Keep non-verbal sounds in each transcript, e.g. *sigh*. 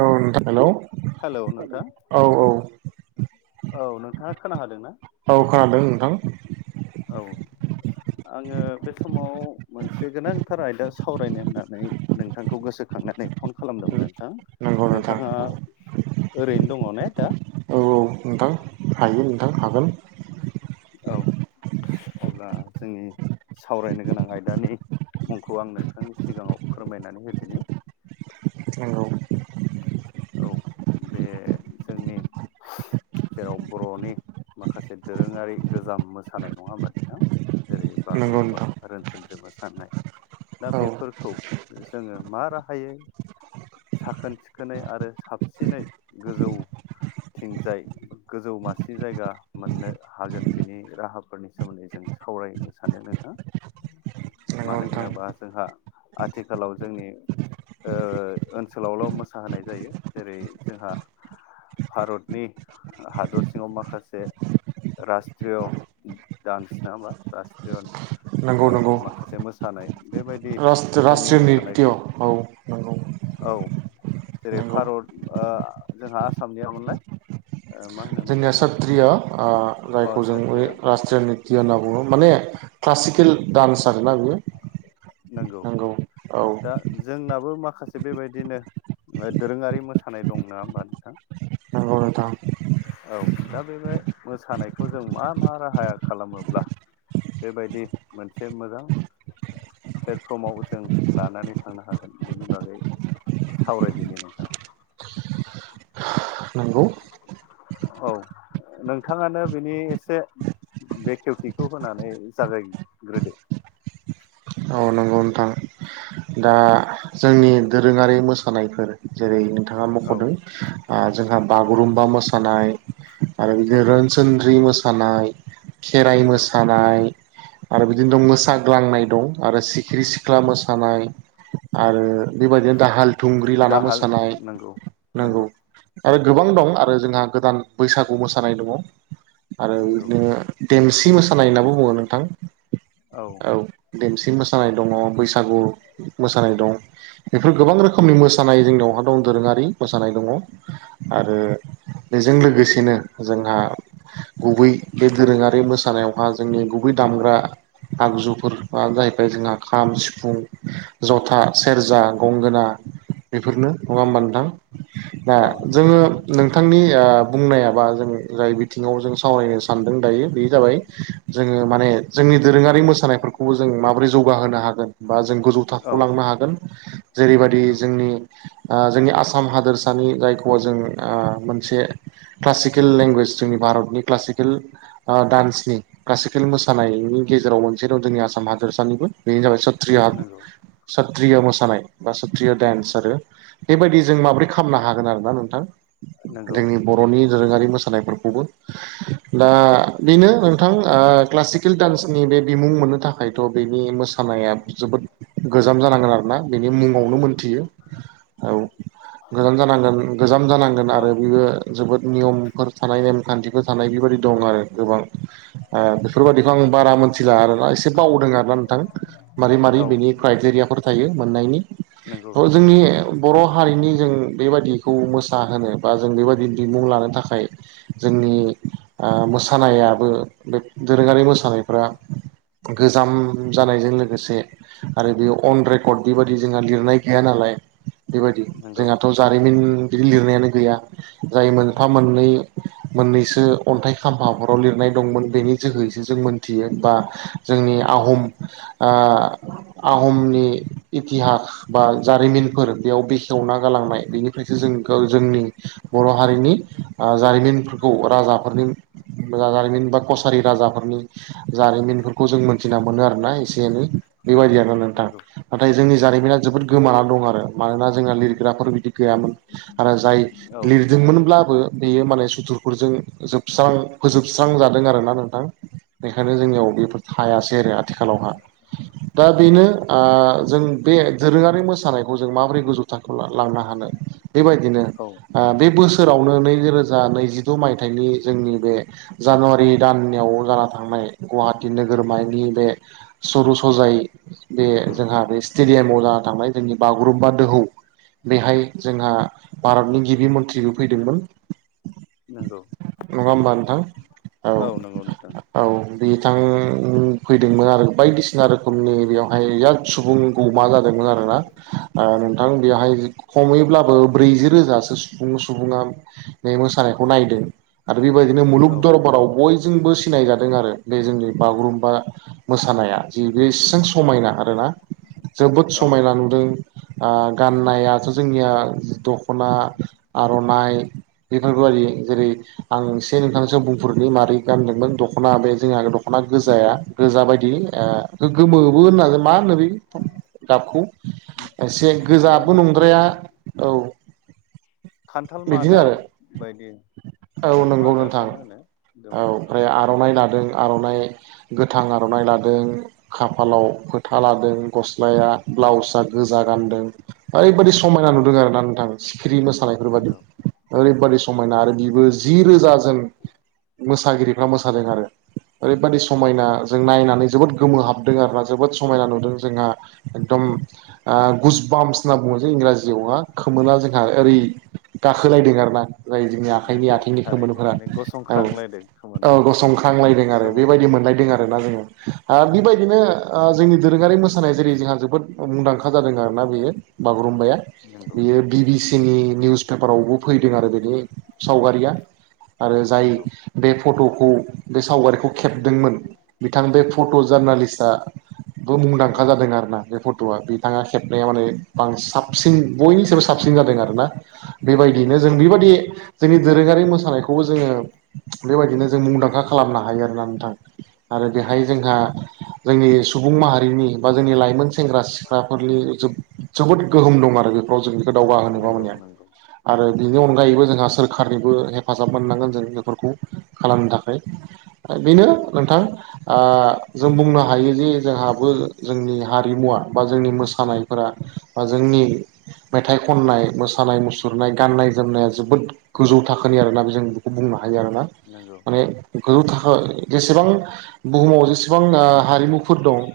औ नोंथां hello hello नोंथां औ औ औ नोंथाङा खोनादों ना औ खोनादों नोंथां औ आङो बे समाव मोनसे गोनांथार आयदा सावरायनो होननानै नोंथांखौ गोसोखांनानै फन खालामदोंमोन नोंथां नंगौ नोंथां नोंथाङा ओरैनो दङ ने दा औ औ नोंथां हायो नोंथां हागोन औ अब्ला जोंनि सावरायनो गोनां आयदानि मुंखौ आं नोंथांनि सिगाङाव फोरमायनानै होदिनि नोंगौ औ बे जोंनि जेराव बर'नि माखासे दोरोङारि गोजाम मोसानाय नङा होमबा नोंथां जेरै नंगौ बागुरुम्बा नोंथां रोनसोद्रि मोसानाय दा औ बेफोरखौ जोङो मा राहायै साखोन सि खोनै आरो साबसिनै गोजौ थिंजाय गोजौ मासे जायगा मोननो हागोन बेनि राहाफोरनि सोमोन्दै जों सावरायनो सानो नोंथां। नंगौ मानो नोंथां होनोबा जोंहा आथिखालाव जोंनि ओ ओनसोलावल' मोसाहोनाय जायो जेरै जोंहा भारतनि हादर सिङाव माखासे रास्ट्रिय दडान्स नङा होमबा रास्ट्रिय नंगौ ओ नंगौ माखासे मोसानाय। बेबायदि जोंनि रास्ट्रिय नित्य मोसानायखौ औ नंगौ औ जेरै नंगौ भारत ओ जोंहा आसामनिया मोनलाय मा होनोमोन जोंनिया जोंहा सथ्रिया अ जायखौ जों बे सात्रिया राज ट्रिय होनना बुङो माने क्लासिकेल डान्स आरोना बेयो नोंगौ दा जोंनाबो माखासे बेबायदिनो ओ दोरोङारि मोसानाय दं नङा होमबा नोंथां? नोंगौ नोंथां औ दा बेबाय मोसानायखौ जों मा मा राहाया खालामोब्ला बेबायदि मोनसे मोजां प्लेटफर्माव जों लानानै थांनो हागोन बेनि बागै सावरायदिनि नोंथां। नंगौ औ नोंथाङानो बिनि एसे बे खेवथिखौ होनानै जागायग्रोदो। औ नंगौ नोंथां। दा जोंनि दोरोङारि मोसानायफोर जेरै नोंथाङा औ मख'दों ओ जोंहा बागुरुम्बा मोसानाय आरो बिदि नंगौ रोनस सोनद्रि मोसानाय खेराइ नंगौ मोसान नाय आरो बिदिनो दं मोसाग्लांनाय दं आरो सिखिरि सिख्ला मोसानाय। आरो बेबायदिनो दाहाल थुंग्रि लाना दाहाल मोसानाय नंगौ नांगौ। नंगौ आरो गोबां दं आरो जोंहा गोदान बैसागु मोसानाय दङ आरो नंगौ बिदिनो देमसि मोसानाय होनना बुङो नोंथां औ देमसि मोसानाय दङ बैसागु मोसानाय दं। बेफोर गोबां रोखोमनि मोसानाय जोंनिआवहा दं दोरोङारि मोसानाय दङ आरो बेजों लोगोसेनो जोंहा गुबै बे दोरोङारि मोसानायावहा जोंनि गुबै दामग्रा। आगजुफोर ब जाहैबाय जोंहा खाम सिफुं जथा सेरजा गंगोना बेफोरनो नङा होमबा नंगौ नोंथां दा औ नंगौ जोङो थारैनो नों बिथांनि आ बुंनाया बा जों जाय बिथिङाव जों सावरायनो सानदों दायो बे जाबाय जोङो माने जोंनि दोरोङारि मोसानायफोरखौबो जों माबोरै जौगाहोनो हागोन बा जों गोजौ थाख औ हलांनो हागोन जेरैबायाददि नंगौ जोंनि जोंनि आसाम हादोरसानि जायखौ जों मोनसे क्लासिकेल लेंगुवेज जोंनि भारतनि क्लासिकेल आ डान्सनि क्लासिकेल मोसानायनि गेजेराव मोनसे दं जोंनि आसाम हादोरसानिबो बेनो जाबाय सत्रिय नंगौ सत्रिय मोसानाय बा सात्रिय' डेन्स आरो। बेबायदि जों माबोरै खालामनो हागोन आरोना नोंथां नंगौ जोंनि बर' बर'नि दोरोङारि मोसानायफोरखौबो दा बेनो नोंथां क्लासिक स्किल डान्सनि बे बिमुं मोननो थाखायथ' बेनि मोसानाया जोबोद गोजाम जानांगोन आरो ना बेनि मुङावनो मोनथियो। औ गोजान जानांगोन गोजाम जानांगोन औ आरो बियो जोबोद नियमफोर थानाय नेमखान्थिफोर थानाय बेबायाददि दं आरो गोबां। बेफोरबायादिखौ आं बारा मोनथिला आरोना एसे बावदों आर ना नोंथां मारै मारै औ बेनि क्राइटेरियाफोर थायो मोननायनि नंगौ थ नंगौ जोंनि बर' हारिनि जों बेबायाददिखौ मोसाहोनो बा जों बेबायदि बिमुं लानो थाखाय जोंनि मोसानायाबो बे दोरोङारि मोसानायफ्रा गोजाम जानायजों लोगोसे आरो बे अन रेकर्ड बेबायाददि जोंहा लिरनाय गैया नालाय बेबायदि नंगौ जोंहाथ' जारिमिन बिदि लिरनायानो गैया। जाय मोनफा मोननै मोननैसो अन्थाइ खाम्फाफोराव लिरनाय दंमोन बेनि जोहैसो जों थियो बा जोंनि आहम आ आहमनि इथिहाक बा जारिमिनफोर बेयाव बेखेवना गालांनाय बेनिफ्रायसो जों ग जोंनि बर' हारिनि आं जारिमिनफोरखौ राजाफोरनि जा जारिमिन बा कसारि राजाफोरनि जारिमिनफोरखौ जों मोनथिना मोनो आरोना एसे एनै नंगौ। बेबायदि आरोना नोंथां नंगौ नाथाय जोंनि जारिमिना जोबोद गोमाना दं आरो मानोना जोंना लिरग्राफोर बिदि गैयामोन आरो जाय औ लिर दंमोनब्लाबो बेयो माने सुथुरफोरजों जोबस्रां फोजोबस्रां जादों आरो ना नोंथां। बेखायनो जोंनियाव बेफोर थायासै आरो आथिखालावहा दा थारैनो ओ जों बे दोरोङारि मोसानायखौ जों माबोरै गोजौ थाखोआव लांनो हानो। बेबायदिनो औ आ बे बोसोरावनो नैरोजा नैजिद' मायथाइनि जोंनि बे जानुवारि दानयाव जाना थांनाय गुवाहाटि नोगोरमाहकनि बे सर' सजायै बे जोंहा बे स्टेडियामाव जाना थांनाय जोंनि बागुरुम्बा दोहौ बेहाय जोंहा भारतनि गिबि मन्थ्रिबो फैदोंमोन। नंगौ। नङा होमबा नोंथां? औ नंगौ नोंथां। औ बिथां फैदोंमोन आरो बायदिसिना रोखोमनि बेयावहाय याद सुबुं गौमा जादोंमोन आरोना। ओ नोंथां बेवहाय खमैब्लाबो ब्रैजि रोजासो सुबुं-सुबुङा बे मोसानायखौ नायदों। आरो बेबायदिनो मुलुग औ दरबाराव बयजोंबो सिनाय जादों आरो बे जोंनि बागुरुम्बा मोसानाया जि बे एसेबां समायना आरोना। जोबोद औ समायना नुदों। आं गाननायाथ' जोंनिया दख'ना, आर'नाइ बेफोरखौबायि जेरै आं एसे नोंथांसो बुंफोरुरनि मारै गानदोंमोन दख'ना बे जोंहा दख खना गोजाया नंगौ गोजा बायदि ए बे गोमो बो होननो हागोन, मा होनो बे गाबखौ एसे दा गोजाबो बेखौ नंद्राया औ। खान्थाल बिदिनो मादा आरो बायदि औ खान्थाल नंगौ नोंथां मादाखौनो होनो औ गोमो। ओमफ्राय आर'नाइ लादों आर'नाइ गोथां आर'नाइ लादों। खाफालाव फोथा लादों, गस्लाया ब्लाउसआ गोजा गानदों। ओरैबादि समायना नंगौ नुदों आरो ना नोंथा सिखिरि मोसानायफोर बादि। नंगौ ओरैबादि समायना आरो बिबो जि रोजाजोन मोसागिरिफ्रा मोसादों आरो। ओरैबायादि समायना जों नायनानै जोबोद गोमोहाबदों आरोना जोबोद समायना नुदों। जोंहा एकदम आ गुसबामस होनना बुङो जे इंराजियावहा, खोमोना जोंहा औ ओरै गाखोलायदों आरोना जाय जोंनि आखाइनि नंगौ आथिंनि थारैनो खोमोनफोरा माने औ। गसंख्रांलायदों औ खोमाना गसंखांलायदों आरो सोमो बेबायदि मोनलायदों आरो ना जोङो। आरो बेबायदिनो जोंनि दोरोङारि मोसानाय जेरै जोंहा जोबोद मुंदांखा जादों आरोना बेयो। बागुरुम्बाया नंगौ बियो बि बि सि नि निउस पेपारावबो फैदों आरो बिनि सावगारिया। आरो जाय नंगौ बे फट'खौ बे सावगारिखौ खेबदोंमोन बिथां बे फट' जार्नालिस्टआ बो मुंदांखा नंगौ जादों आरो ना बे फट'आ बिथाङा खेबनाया माने बां साबसिन बयनि सायबो साबसिन जादों आरोना। बबेबायदियैनो नंगौ जों नंगौ बेबायदि जोंनि दोरोङारि मोसानायखौबो जोङो बेबायदिनो जों मुंदांखा खालामनो हायो आरोना नोंथां। आरो बेहाय जोंहा जोंनि सुबुं माहारिनि बा जोंनि लाइमोन सेंग्रा सिख्लाफोरनि जोब जोबोद गोहोम दं आरो बेफोराव जों बेखौ नंगौ दावगाहोनोबो मा मोनाया। नंगौ आरो बिनि अनगायैबो जोंहा सोरखारनिबो हेफाजाब मोननांगोन जों बेफोरखौ खालामनो थाखाय। बेनो नंगौ नोंथां जों बुंनो हायो जे जोंहाबो जोंनि हारिमुवा बा जोंनि मोसानायफोरा बा जोंनि मेथाइ खननाय, मोसानाय मुसु सुरनाय गाननाय जोमनाया जोबोद गोजौ थाखोनि आरोना बे जों बेखौ बुंनो हायो आरोना। नंगौ। माने गोजौ थाखो जेसेबां बुहुमाव जेसेबां हारिमुफोर दं।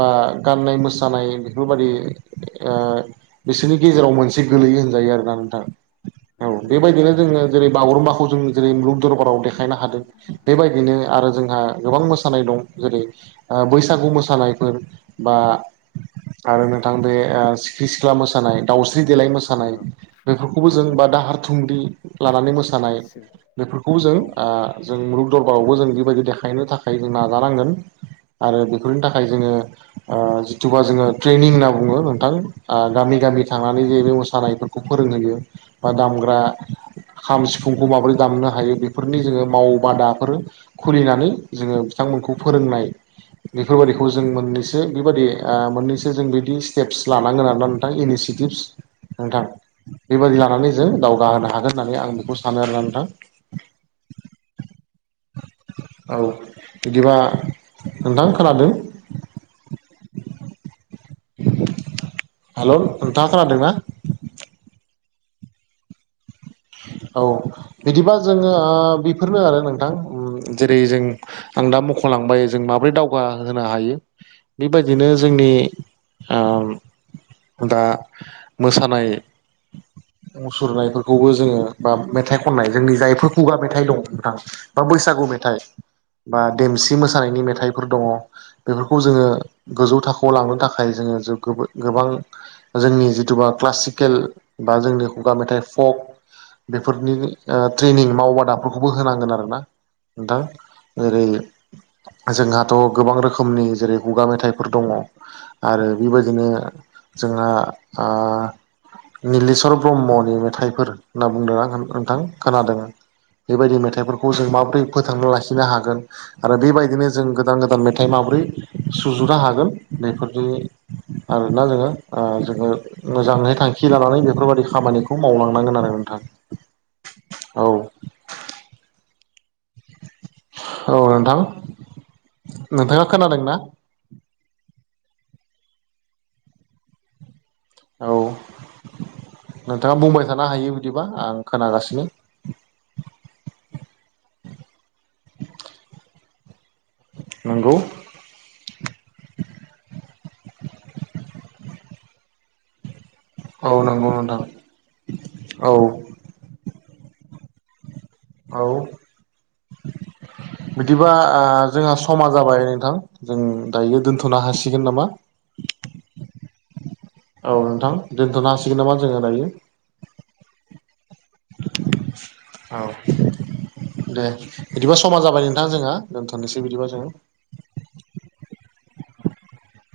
बा गान्नाय मोसानाय बेफोरबादि बिसोरनि गेजेराव मोनसे गोलैयो होनजायो आरोना नों औ नंगौ बेबायदिनो जोङो जेरै बागुरुम्बाखौ जों जेरै मुलुग दरबाराव देखायनो हादों। बेबायदिनो आरो जोंहा गोबां मोसानाय दं। जेरै बैसागु मोसानायफोर बा आरो नोंथां बे सिख्रि सिख्ला मोसानाय, दाावस्रि देलाय मोसानाय, नंगौ बेफोरखौबो जों नंगौ बा दाहार थुंग्रि लानानै मोसानाय बेफोरखौबो जों औ जों मुलुग दरबारावबो जों बेबायदि देखायनो थाखाय जों नाजानांगोन। आरो बेफोरनि थाखाय जोंङो- जिथुबा जोंङो ट्रेनिं होनना बुङो नोंथां गामि गामि थांनानै जे बे मोसानायफोरखौ- फोरोंहैयो बा दामग्रा खाम सिफुंखौ माबोरै दामनो हायो बेफोरनि जोंङो मावबादाफोर- खुलिनानै जोङो बिथांमोनखौ फोरोंनाय बेफोरबायाददिखौ जों मोननैसो बेबायादि मोननैसो जों बिदि स्टेप्स लानांगोन आरो ना- नथां इनिसियेटिभस नोंथां बेबायादि लानानै जों दावगाहोनो हागोन होननानै आं बेखौ सानो आरोना नोंथां *inaudible* औ बिदिबा नोंथां खोनादों? *inaudible* हेल' नोंथाङा खोनादोंनाा औ बिदिबा जोङो बेफोरनो आरो नोंथां जेरै जों आं दा मख'लांबाय जों माबोरै दावगा होनो हायो - बेबायदिनो जोंनि- दा मोसानाय मुसुरनायफोरखौबो ज जोंङो बा मेथाइ खननाय जोंनि जायफोर खुगा मेथाइ दं नोंथाङा बा बैसागु मेथाइ बा देमसि मोसानायनि मेथाइफोर दंङ। बेफोरखौ जोंङो गोजौ थाखोआव लांनो थाखाय जोंङो गोबां- जोंनि जिथुुबा क्लासिकेल बा जोंनि खुगा मेथाइ फक- बेफोरनि ट्रेनिं मावबादाफोरखौबो होनांगोन आरो ना- नोंथां ओरै- जोंहाथ' गोबां रोखोमनि जेरै खुगा मेथाइफोर दंङ। आरो बेबायदिनो जोंहा निलेशवर ब्रह्मनि मेथाइफोर होनना बुंदों नोंथां खोनादों। बेबायदि मेथाइफोरखौ जों माबोरै फोथांना लाखिनो हागोन- आरो बेबायदिनो जों गोदान गोदान मेथाइ माबोरै सुजुनो हागोन बेफोरनि- आरोना जोंङो ओ जोंङो मोजांङै थांखि लानानै बेफोरबाददि खामानिखौ मावलांनांगोन होननानै बुंदों *inaudible* औ औ नोंथां नोंथाङा खोनादों ना औ नोंथाङा बुंबाय थानो हायो बिदिबा आं खोनागासिनो नोंगौ- औ नंगौ नंथां औ औ *inaudible* बिदिबा जोंहा समा जाबाय नोंथां जों दायो दोन्थ'नो हासिगोन नामा औ नोंथां दोनथनो हासिगोन नामा जोंङो दायो? *unintelligible* औ दे बिदिबा समा जाबाय नोंथां जोंहा दोनथ'नोसै बिदिबा जोंङो